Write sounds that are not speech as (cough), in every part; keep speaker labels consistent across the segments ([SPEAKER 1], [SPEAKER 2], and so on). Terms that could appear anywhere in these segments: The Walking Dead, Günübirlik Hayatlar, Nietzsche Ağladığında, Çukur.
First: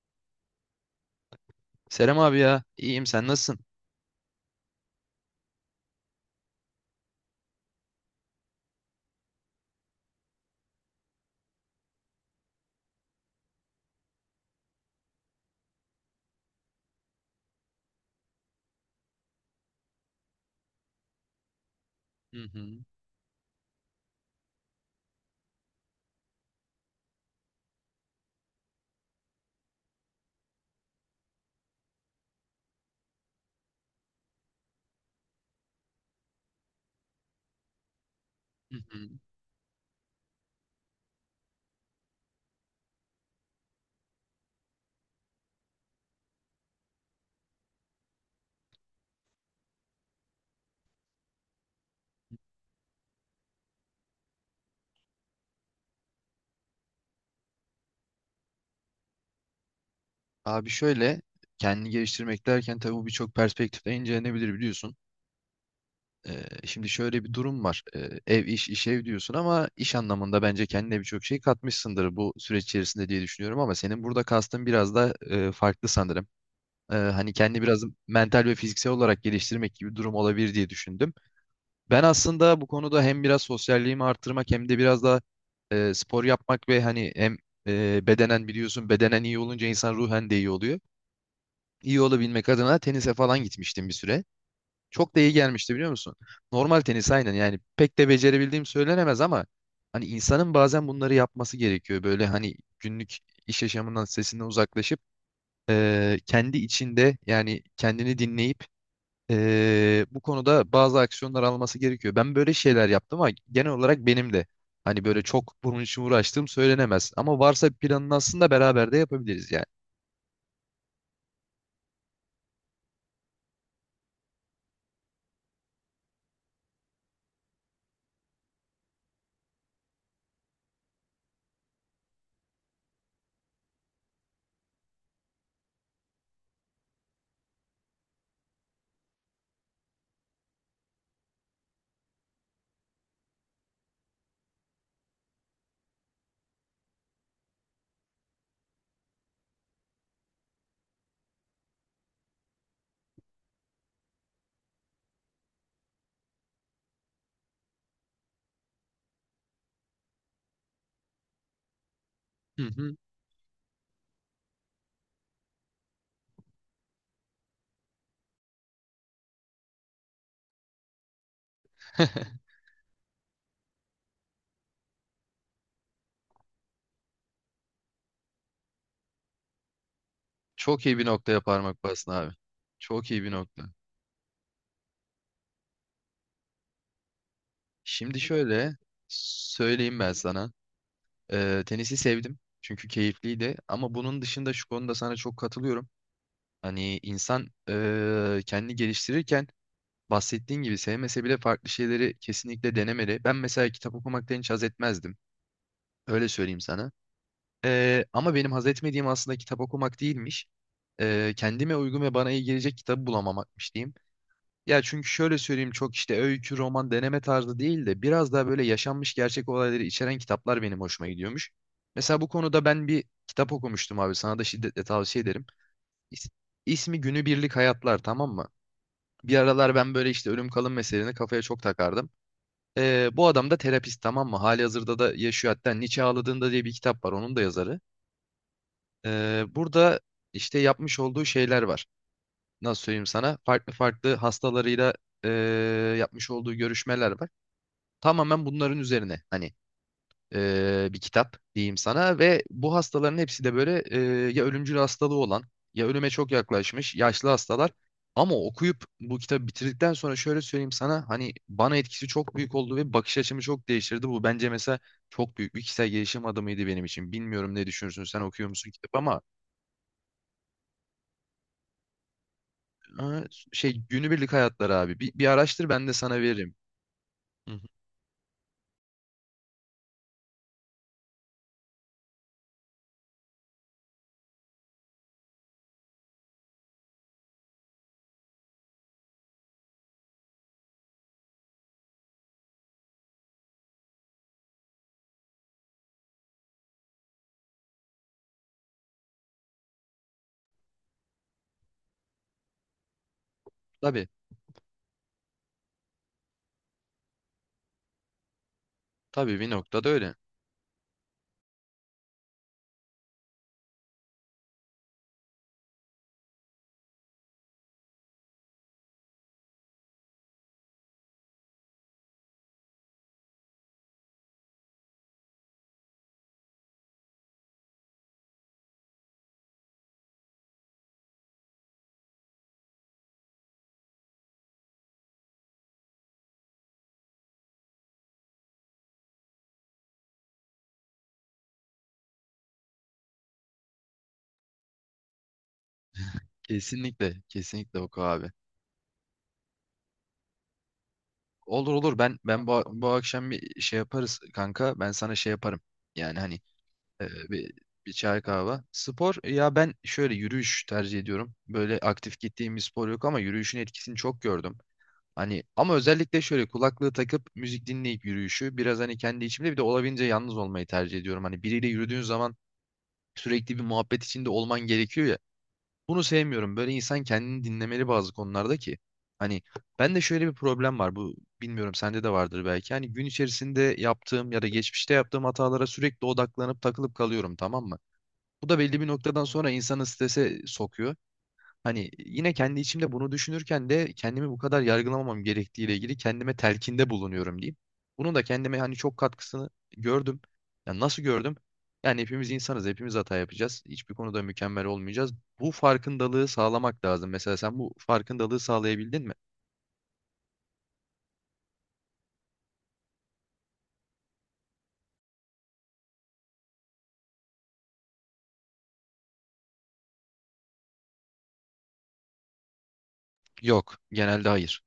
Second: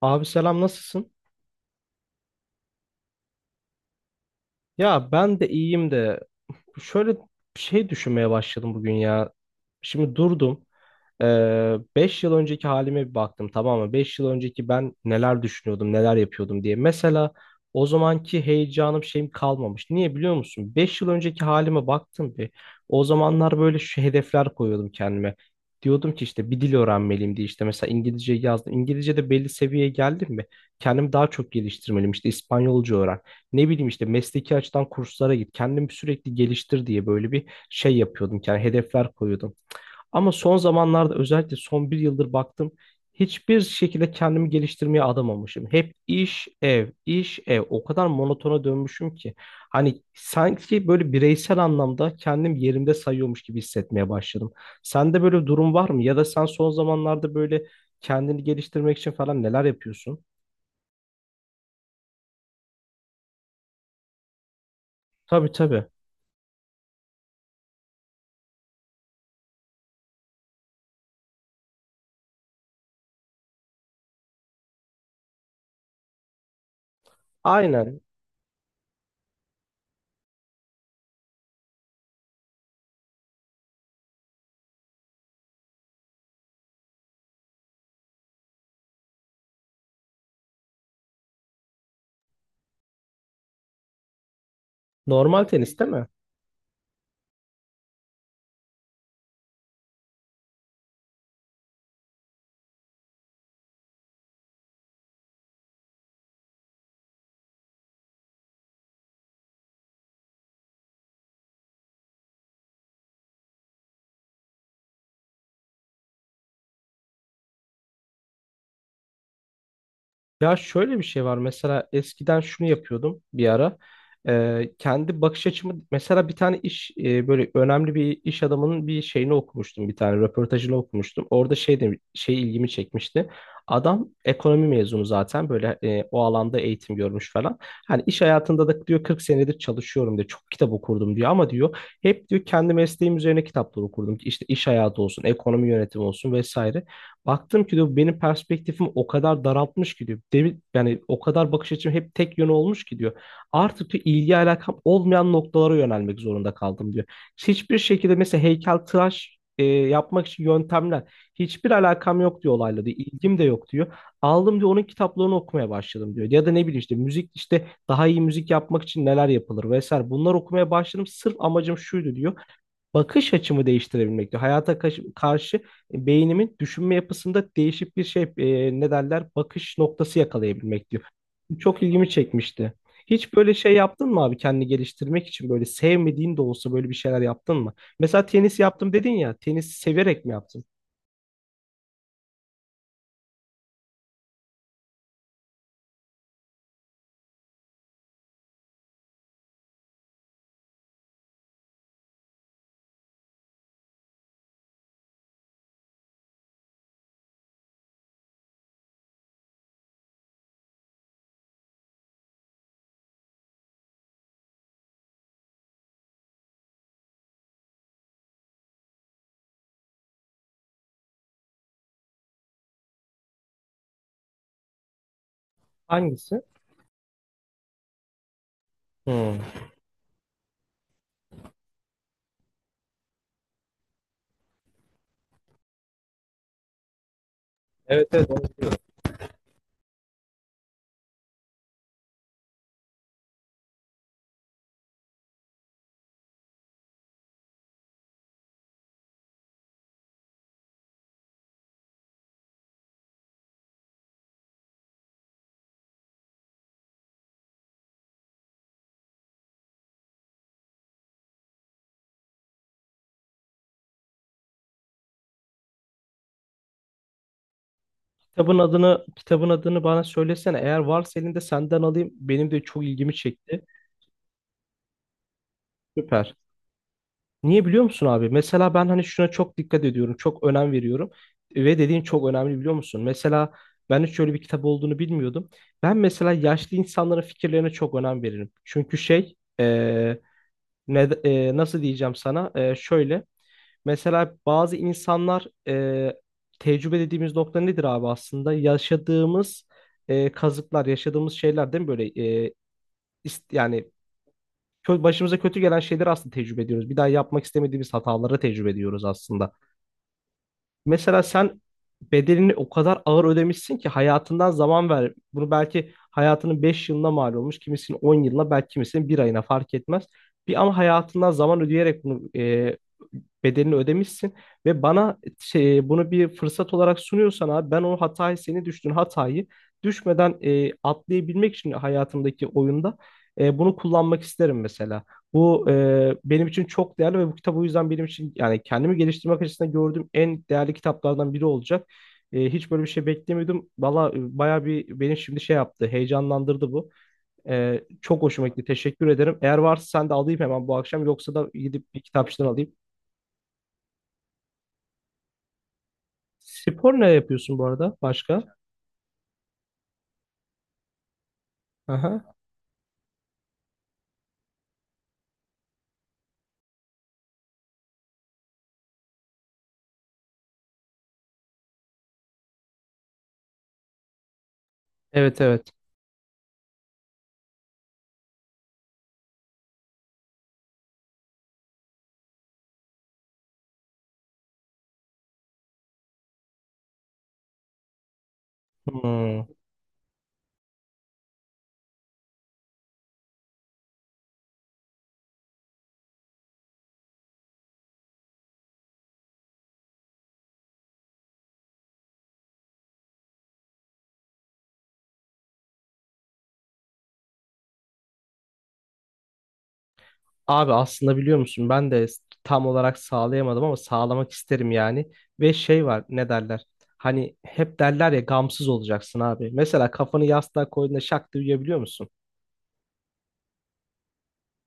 [SPEAKER 1] Abi selam nasılsın?
[SPEAKER 2] Serem abi ya, iyiyim sen nasılsın?
[SPEAKER 1] Ya ben de iyiyim de şöyle bir şey düşünmeye başladım bugün ya. Şimdi durdum. Ee, 5 yıl önceki halime bir baktım, tamam mı? 5 yıl önceki ben neler düşünüyordum, neler yapıyordum diye. Mesela o zamanki heyecanım şeyim kalmamış. Niye biliyor musun? 5 yıl önceki halime baktım
[SPEAKER 2] Hı
[SPEAKER 1] bir.
[SPEAKER 2] hı,
[SPEAKER 1] O zamanlar böyle şu hedefler koyuyordum kendime. Diyordum ki işte bir dil öğrenmeliyim diye, işte mesela İngilizce yazdım. İngilizce'de belli seviyeye geldim mi? Kendimi daha çok geliştirmeliyim. İşte İspanyolca öğren. Ne bileyim işte mesleki açıdan kurslara git. Kendimi sürekli geliştir diye böyle bir şey yapıyordum. Yani
[SPEAKER 2] hı hı.
[SPEAKER 1] hedefler koyuyordum. Ama son zamanlarda, özellikle son bir yıldır baktım. Hiçbir şekilde kendimi geliştirmeye adamamışım. Hep iş, ev, iş, ev. O kadar monotona dönmüşüm ki. Hani sanki böyle bireysel anlamda kendim yerimde sayıyormuş gibi hissetmeye başladım. Sende böyle bir durum var mı? Ya da sen son zamanlarda böyle kendini geliştirmek için falan neler yapıyorsun?
[SPEAKER 2] Abi şöyle, kendini geliştirmek derken tabii bu birçok perspektifle incelenebilir biliyorsun.
[SPEAKER 1] Tabii, tabii.
[SPEAKER 2] Şimdi şöyle bir durum var. Ev iş, iş ev diyorsun ama iş anlamında bence kendine birçok şey katmışsındır bu süreç içerisinde diye düşünüyorum ama senin burada kastın biraz da farklı sanırım. Hani kendini biraz
[SPEAKER 1] Aynen.
[SPEAKER 2] mental ve fiziksel olarak geliştirmek gibi bir durum olabilir diye düşündüm. Ben aslında bu konuda hem biraz sosyalliğimi arttırmak hem de biraz da spor yapmak ve hani hem bedenen biliyorsun bedenen iyi olunca insan ruhen de iyi oluyor. İyi olabilmek adına tenise falan gitmiştim bir süre. Çok da iyi
[SPEAKER 1] Normal
[SPEAKER 2] gelmişti
[SPEAKER 1] tenis değil
[SPEAKER 2] biliyor
[SPEAKER 1] mi?
[SPEAKER 2] musun? Normal tenis aynen yani pek de becerebildiğim söylenemez ama hani insanın bazen bunları yapması gerekiyor. Böyle hani günlük iş yaşamından sesinden uzaklaşıp kendi içinde yani kendini dinleyip bu konuda bazı aksiyonlar alması gerekiyor. Ben böyle şeyler yaptım ama genel olarak benim de hani böyle çok bunun için uğraştığım söylenemez. Ama varsa bir planını aslında beraber de yapabiliriz yani.
[SPEAKER 1] Ya şöyle bir şey var, mesela eskiden şunu yapıyordum bir ara. Kendi bakış açımı, mesela bir tane iş böyle önemli bir iş adamının bir şeyini okumuştum, bir tane röportajını okumuştum, orada şey de şey ilgimi çekmişti. Adam ekonomi mezunu zaten, böyle o alanda eğitim görmüş falan. Hani iş hayatında da diyor 40 senedir çalışıyorum diyor, çok kitap okurdum diyor, ama diyor hep diyor kendi mesleğim üzerine kitaplar okurdum, işte iş hayatı olsun, ekonomi yönetimi olsun, vesaire. Baktım ki diyor benim perspektifimi o kadar daraltmış ki diyor. Yani o kadar bakış açım hep tek yön olmuş ki diyor. Artık diyor ilgi alakam olmayan noktalara yönelmek zorunda kaldım diyor. Hiçbir şekilde mesela heykeltıraş yapmak için yöntemler, hiçbir alakam yok diyor
[SPEAKER 2] Hı
[SPEAKER 1] olayla diyor.
[SPEAKER 2] hı.
[SPEAKER 1] İlgim de yok diyor. Aldım diyor, onun kitaplarını okumaya başladım diyor. Ya da ne bileyim, işte müzik, işte daha iyi müzik yapmak için neler yapılır vesaire. Bunlar okumaya başladım. Sırf amacım şuydu diyor,
[SPEAKER 2] (laughs)
[SPEAKER 1] bakış açımı değiştirebilmek diyor. Hayata karşı beynimin düşünme yapısında değişik bir şey, ne derler, bakış noktası
[SPEAKER 2] Çok
[SPEAKER 1] yakalayabilmek
[SPEAKER 2] iyi
[SPEAKER 1] diyor.
[SPEAKER 2] bir noktaya
[SPEAKER 1] Bu çok
[SPEAKER 2] parmak
[SPEAKER 1] ilgimi
[SPEAKER 2] bastın abi.
[SPEAKER 1] çekmişti.
[SPEAKER 2] Çok iyi bir
[SPEAKER 1] Hiç böyle
[SPEAKER 2] nokta.
[SPEAKER 1] şey yaptın mı abi, kendini geliştirmek için böyle sevmediğin de olsa böyle bir şeyler yaptın mı?
[SPEAKER 2] Şimdi
[SPEAKER 1] Mesela tenis
[SPEAKER 2] şöyle
[SPEAKER 1] yaptım dedin ya, tenis
[SPEAKER 2] söyleyeyim ben
[SPEAKER 1] severek mi
[SPEAKER 2] sana.
[SPEAKER 1] yaptın?
[SPEAKER 2] Tenisi sevdim çünkü keyifliydi ama bunun dışında şu konuda sana çok katılıyorum. Hani insan kendini geliştirirken bahsettiğin gibi sevmese bile farklı şeyleri kesinlikle denemeli. Ben mesela kitap okumaktan hiç haz etmezdim. Öyle söyleyeyim sana. Ama benim haz etmediğim aslında kitap okumak değilmiş. Kendime uygun ve bana iyi gelecek kitabı bulamamakmış diyeyim. Ya çünkü şöyle söyleyeyim çok işte öykü, roman, deneme tarzı değil de biraz daha böyle yaşanmış gerçek olayları içeren kitaplar benim hoşuma gidiyormuş. Mesela bu konuda ben bir kitap okumuştum abi sana da şiddetle tavsiye ederim. İs-
[SPEAKER 1] Hangisi?
[SPEAKER 2] İsmi Günübirlik Hayatlar, tamam mı? Bir
[SPEAKER 1] Hmm.
[SPEAKER 2] aralar ben böyle işte ölüm kalım meselelerini kafaya çok takardım. Bu adam da terapist, tamam mı? Hali hazırda da yaşıyor, hatta Nietzsche Ağladığında diye bir kitap var, onun da yazarı.
[SPEAKER 1] Evet, evet, onu biliyorum.
[SPEAKER 2] Burada işte yapmış olduğu şeyler var. Nasıl söyleyeyim sana? Farklı farklı hastalarıyla e, yapmış olduğu görüşmeler var. Tamamen bunların üzerine hani bir kitap diyeyim sana ve bu hastaların hepsi de böyle ya ölümcül hastalığı olan ya ölüme çok yaklaşmış yaşlı hastalar. Ama okuyup bu kitabı bitirdikten sonra şöyle söyleyeyim sana, hani bana etkisi çok büyük oldu ve bakış açımı çok değiştirdi. Bu bence mesela çok büyük bir kişisel gelişim adımıydı benim için. Bilmiyorum ne düşünürsün, sen okuyor
[SPEAKER 1] Kitabın
[SPEAKER 2] musun kitap
[SPEAKER 1] adını,
[SPEAKER 2] ama
[SPEAKER 1] bana söylesene. Eğer varsa elinde, senden alayım. Benim de çok ilgimi
[SPEAKER 2] ha,
[SPEAKER 1] çekti.
[SPEAKER 2] şey günübirlik hayatları abi bir araştır, ben de sana
[SPEAKER 1] Süper.
[SPEAKER 2] veririm. Hı hı.
[SPEAKER 1] Niye biliyor musun abi? Mesela ben hani şuna çok dikkat ediyorum, çok önem veriyorum ve dediğin çok önemli, biliyor musun? Mesela ben hiç öyle bir kitap olduğunu bilmiyordum. Ben mesela yaşlı insanların fikirlerine çok önem veririm. Çünkü şey, ne, nasıl diyeceğim sana? Şöyle, mesela bazı insanlar tecrübe dediğimiz nokta nedir abi aslında? Yaşadığımız kazıklar, yaşadığımız şeyler, değil mi böyle? E, yani
[SPEAKER 2] Tabii,
[SPEAKER 1] başımıza kötü gelen şeyleri aslında tecrübe ediyoruz. Bir daha yapmak istemediğimiz hataları tecrübe ediyoruz
[SPEAKER 2] tabii bir
[SPEAKER 1] aslında.
[SPEAKER 2] noktada öyle.
[SPEAKER 1] Mesela sen bedelini o kadar ağır ödemişsin ki hayatından zaman ver. Bunu belki hayatının 5 yılına mal olmuş, kimisinin 10 yılına, belki kimisinin bir ayına, fark etmez. Bir ama hayatından zaman ödeyerek bunu bedelini ödemişsin ve bana şey, bunu bir fırsat olarak sunuyorsan, abi ben o hatayı, senin düştüğün hatayı düşmeden atlayabilmek için hayatımdaki oyunda bunu kullanmak isterim mesela. Bu benim için çok değerli ve bu kitap o yüzden benim için, yani kendimi geliştirmek açısından gördüğüm en değerli kitaplardan biri olacak. Hiç böyle bir şey beklemiyordum. Valla bayağı bir beni şimdi şey yaptı, heyecanlandırdı bu.
[SPEAKER 2] Kesinlikle, kesinlikle oku
[SPEAKER 1] Çok
[SPEAKER 2] abi.
[SPEAKER 1] hoşuma gitti. Teşekkür ederim. Eğer varsa sen de alayım hemen bu akşam. Yoksa da
[SPEAKER 2] Olur
[SPEAKER 1] gidip
[SPEAKER 2] olur,
[SPEAKER 1] bir
[SPEAKER 2] ben
[SPEAKER 1] kitapçıdan
[SPEAKER 2] ben bu,
[SPEAKER 1] alayım.
[SPEAKER 2] tamam, bu akşam bir şey yaparız kanka. Ben sana şey yaparım. Yani hani
[SPEAKER 1] Spor
[SPEAKER 2] e,
[SPEAKER 1] ne
[SPEAKER 2] bir,
[SPEAKER 1] yapıyorsun bu
[SPEAKER 2] bir
[SPEAKER 1] arada?
[SPEAKER 2] çay
[SPEAKER 1] Başka?
[SPEAKER 2] kahve. Spor ya, ben şöyle yürüyüş tercih ediyorum. Böyle aktif
[SPEAKER 1] Aha.
[SPEAKER 2] gittiğim bir spor yok ama yürüyüşün etkisini çok gördüm. Hani ama özellikle şöyle kulaklığı takıp müzik dinleyip yürüyüşü biraz hani kendi içimde bir de olabildiğince yalnız olmayı tercih ediyorum. Hani biriyle yürüdüğün zaman sürekli bir muhabbet içinde olman gerekiyor ya.
[SPEAKER 1] Evet, evet.
[SPEAKER 2] Bunu sevmiyorum. Böyle insan kendini dinlemeli bazı konularda ki. Hani ben de şöyle bir problem var. Bu, bilmiyorum sende de vardır belki. Hani gün içerisinde yaptığım ya da geçmişte yaptığım hatalara sürekli odaklanıp takılıp kalıyorum, tamam mı? Bu da belli bir noktadan
[SPEAKER 1] Hmm.
[SPEAKER 2] sonra insanı strese sokuyor. Hani yine kendi içimde bunu düşünürken de kendimi bu kadar yargılamamam gerektiğiyle ilgili kendime telkinde bulunuyorum diyeyim. Bunun da kendime hani çok katkısını gördüm. Ya nasıl gördüm? Yani hepimiz insanız, hepimiz hata yapacağız. Hiçbir konuda mükemmel olmayacağız. Bu farkındalığı sağlamak lazım. Mesela sen bu farkındalığı sağlayabildin mi?
[SPEAKER 1] Abi aslında biliyor musun, ben de tam olarak sağlayamadım ama sağlamak isterim yani. Ve şey var, ne derler? Hani hep derler ya, gamsız olacaksın abi. Mesela kafanı yastığa koyduğunda şak diye uyuyabiliyor musun?
[SPEAKER 2] Yok, genelde hayır.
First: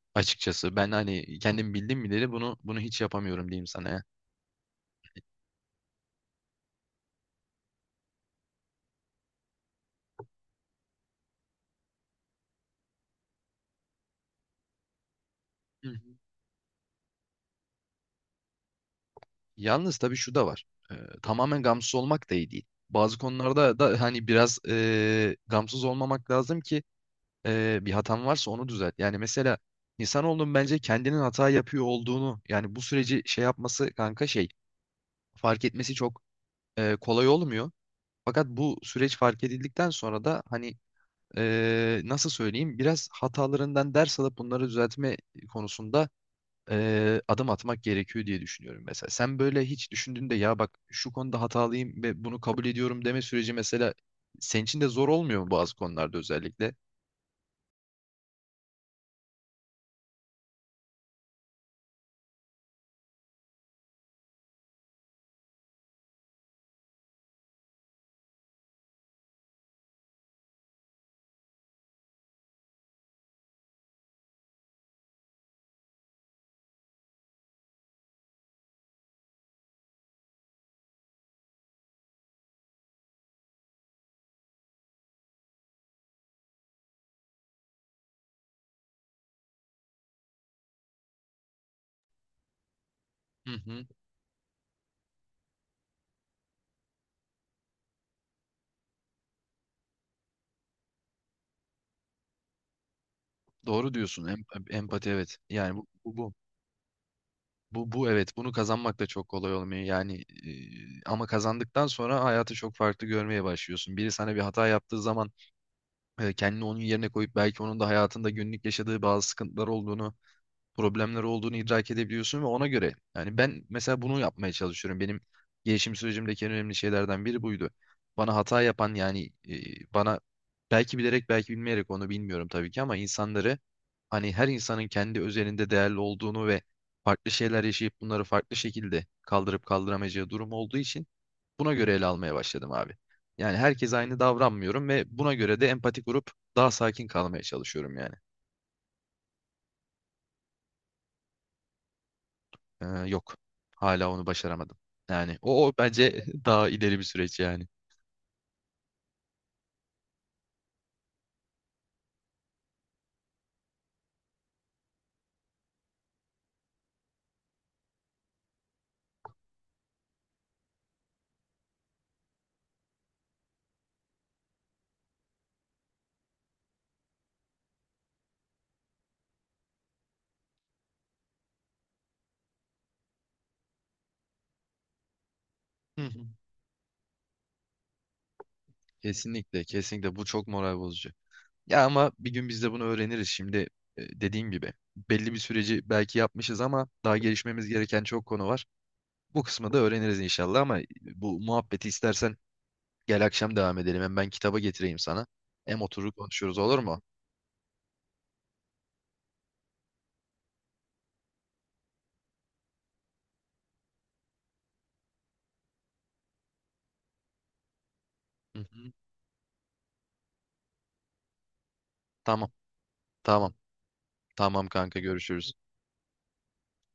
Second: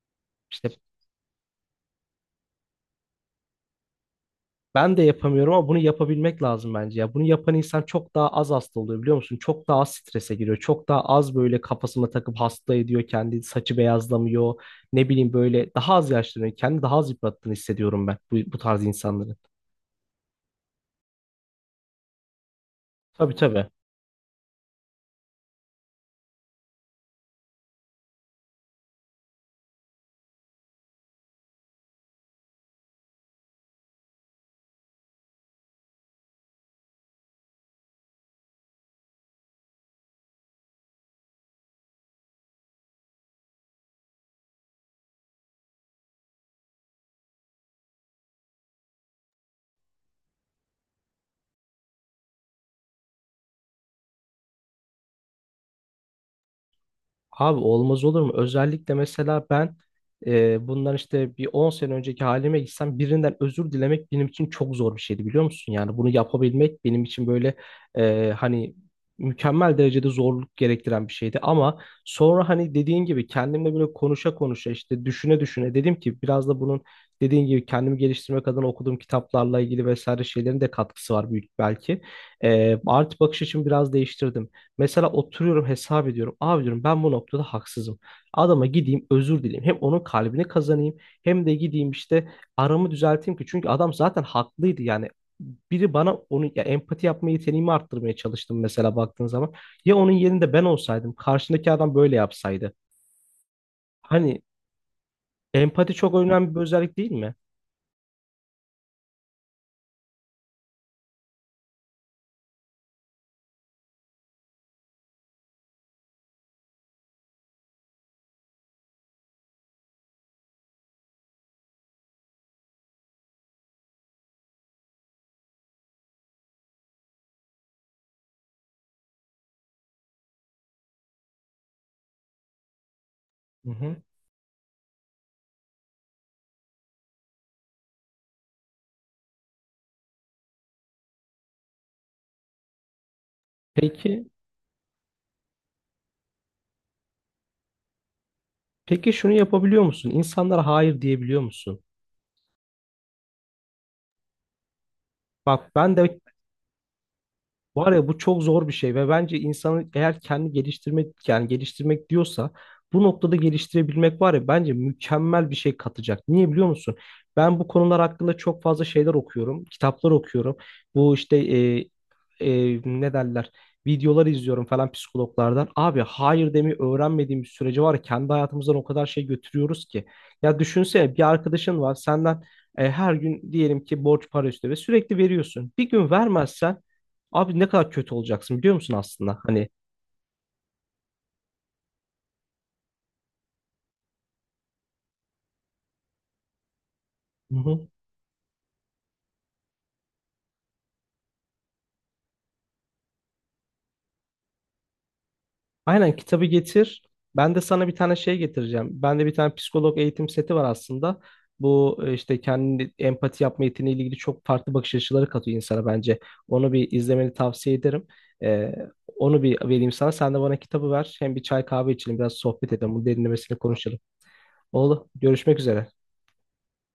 [SPEAKER 1] İşte
[SPEAKER 2] Açıkçası ben hani kendim bildim bileli bunu hiç yapamıyorum diyeyim sana ya.
[SPEAKER 1] ben de yapamıyorum ama bunu yapabilmek lazım bence ya. Bunu yapan insan çok daha az hasta oluyor, biliyor musun? Çok daha az strese giriyor. Çok daha az böyle kafasına takıp hasta ediyor kendi, saçı beyazlamıyor. Ne bileyim, böyle
[SPEAKER 2] Hı
[SPEAKER 1] daha az
[SPEAKER 2] hı.
[SPEAKER 1] yaşlanıyor. Kendi daha az yıprattığını hissediyorum ben bu tarz insanların.
[SPEAKER 2] Yalnız tabii şu da var. Ee, Tamamen gamsız olmak da iyi değil. Bazı
[SPEAKER 1] Tabii, tabii.
[SPEAKER 2] konularda da hani biraz gamsız olmamak lazım ki bir hatan varsa onu düzelt. Yani mesela insanoğlunun bence kendinin hata yapıyor olduğunu yani bu süreci şey yapması kanka şey fark etmesi çok kolay olmuyor. Fakat bu süreç fark edildikten sonra da hani nasıl söyleyeyim biraz hatalarından ders alıp bunları düzeltme konusunda adım atmak gerekiyor diye düşünüyorum mesela. Sen böyle hiç düşündüğünde ya bak şu konuda hatalıyım ve bunu kabul ediyorum deme süreci mesela senin için de zor olmuyor mu bazı konularda özellikle?
[SPEAKER 1] Abi olmaz olur mu? Özellikle mesela ben bundan işte bir 10 sene önceki halime gitsem birinden özür dilemek benim için çok zor bir şeydi, biliyor musun? Yani bunu yapabilmek benim için böyle hani mükemmel derecede zorluk gerektiren bir şeydi. Ama sonra hani dediğin gibi kendimle böyle konuşa konuşa, işte düşüne düşüne dedim ki biraz da bunun, dediğin gibi kendimi geliştirmek adına okuduğum kitaplarla ilgili vesaire şeylerin de katkısı var büyük belki. Artı bakış açımı biraz değiştirdim. Mesela oturuyorum, hesap ediyorum. Abi diyorum, ben bu noktada haksızım. Adama gideyim, özür dileyim. Hem onun kalbini kazanayım, hem de gideyim işte aramı düzelteyim ki.
[SPEAKER 2] Hı
[SPEAKER 1] Çünkü
[SPEAKER 2] hı.
[SPEAKER 1] adam zaten haklıydı yani. Biri bana onu, ya empati yapma yeteneğimi arttırmaya çalıştım mesela, baktığın zaman. Ya onun yerinde ben olsaydım, karşındaki adam böyle yapsaydı.
[SPEAKER 2] Doğru diyorsun.
[SPEAKER 1] Hani
[SPEAKER 2] Empati evet. Yani bu,
[SPEAKER 1] empati çok
[SPEAKER 2] bu bu
[SPEAKER 1] önemli bir özellik, değil mi?
[SPEAKER 2] bu bu evet bunu kazanmak da çok kolay olmuyor. Yani ama kazandıktan sonra hayatı çok farklı görmeye başlıyorsun. Biri sana bir hata yaptığı zaman kendini onun yerine koyup belki onun da hayatında günlük yaşadığı bazı sıkıntılar olduğunu problemler olduğunu idrak edebiliyorsun ve ona göre yani ben mesela bunu yapmaya çalışıyorum. Benim gelişim sürecimdeki en önemli şeylerden biri buydu. Bana hata yapan yani bana belki bilerek belki bilmeyerek onu bilmiyorum tabii ki ama insanları
[SPEAKER 1] Hı hı.
[SPEAKER 2] hani her insanın kendi özelinde değerli olduğunu ve farklı şeyler yaşayıp bunları farklı şekilde kaldırıp kaldıramayacağı durum olduğu için buna göre ele almaya başladım abi. Yani herkes aynı
[SPEAKER 1] Peki,
[SPEAKER 2] davranmıyorum ve buna göre de empati kurup daha sakin kalmaya çalışıyorum yani.
[SPEAKER 1] peki şunu yapabiliyor musun? İnsanlara hayır diyebiliyor musun?
[SPEAKER 2] Yok. Hala onu başaramadım. Yani o, o
[SPEAKER 1] Bak ben de
[SPEAKER 2] bence (laughs) daha ileri bir süreç yani.
[SPEAKER 1] Var ya, bu çok zor bir şey ve bence insanı, eğer kendi geliştirmek, yani geliştirmek diyorsa bu noktada geliştirebilmek, var ya bence mükemmel bir şey katacak. Niye biliyor musun? Ben bu konular hakkında çok fazla şeyler okuyorum, kitaplar okuyorum. Bu işte ne derler? Videolar izliyorum falan, psikologlardan. Abi hayır demeyi öğrenmediğim bir sürece, var ya, kendi hayatımızdan o kadar şey götürüyoruz ki. Ya düşünsene, bir arkadaşın var senden her gün diyelim ki borç para istiyor ve sürekli veriyorsun. Bir
[SPEAKER 2] Hı
[SPEAKER 1] gün
[SPEAKER 2] hı.
[SPEAKER 1] vermezsen, abi ne kadar kötü olacaksın biliyor musun aslında?
[SPEAKER 2] Kesinlikle,
[SPEAKER 1] Hani.
[SPEAKER 2] kesinlikle bu çok moral bozucu. Ya ama bir gün biz de bunu öğreniriz. Şimdi dediğim gibi belli bir süreci belki yapmışız ama daha
[SPEAKER 1] Hı
[SPEAKER 2] gelişmemiz
[SPEAKER 1] hı.
[SPEAKER 2] gereken çok konu var. Bu kısmı da öğreniriz inşallah ama bu muhabbeti istersen gel akşam devam edelim. Hem ben kitaba getireyim sana. Hem oturur
[SPEAKER 1] Aynen, kitabı
[SPEAKER 2] konuşuruz olur
[SPEAKER 1] getir.
[SPEAKER 2] mu?
[SPEAKER 1] Ben de sana bir tane şey getireceğim. Bende bir tane psikolog eğitim seti var aslında. Bu işte kendi empati yapma yeteneğiyle ilgili çok farklı bakış açıları katıyor insana bence. Onu bir izlemeni tavsiye ederim.
[SPEAKER 2] Hı
[SPEAKER 1] Ee,
[SPEAKER 2] hı.
[SPEAKER 1] Onu bir vereyim sana. Sen de bana kitabı ver. Hem bir çay kahve içelim, biraz
[SPEAKER 2] Tamam,
[SPEAKER 1] sohbet edelim. Bunu
[SPEAKER 2] tamam.
[SPEAKER 1] derinlemesine konuşalım.
[SPEAKER 2] Tamam kanka,
[SPEAKER 1] Oğlum,
[SPEAKER 2] görüşürüz.
[SPEAKER 1] görüşmek üzere.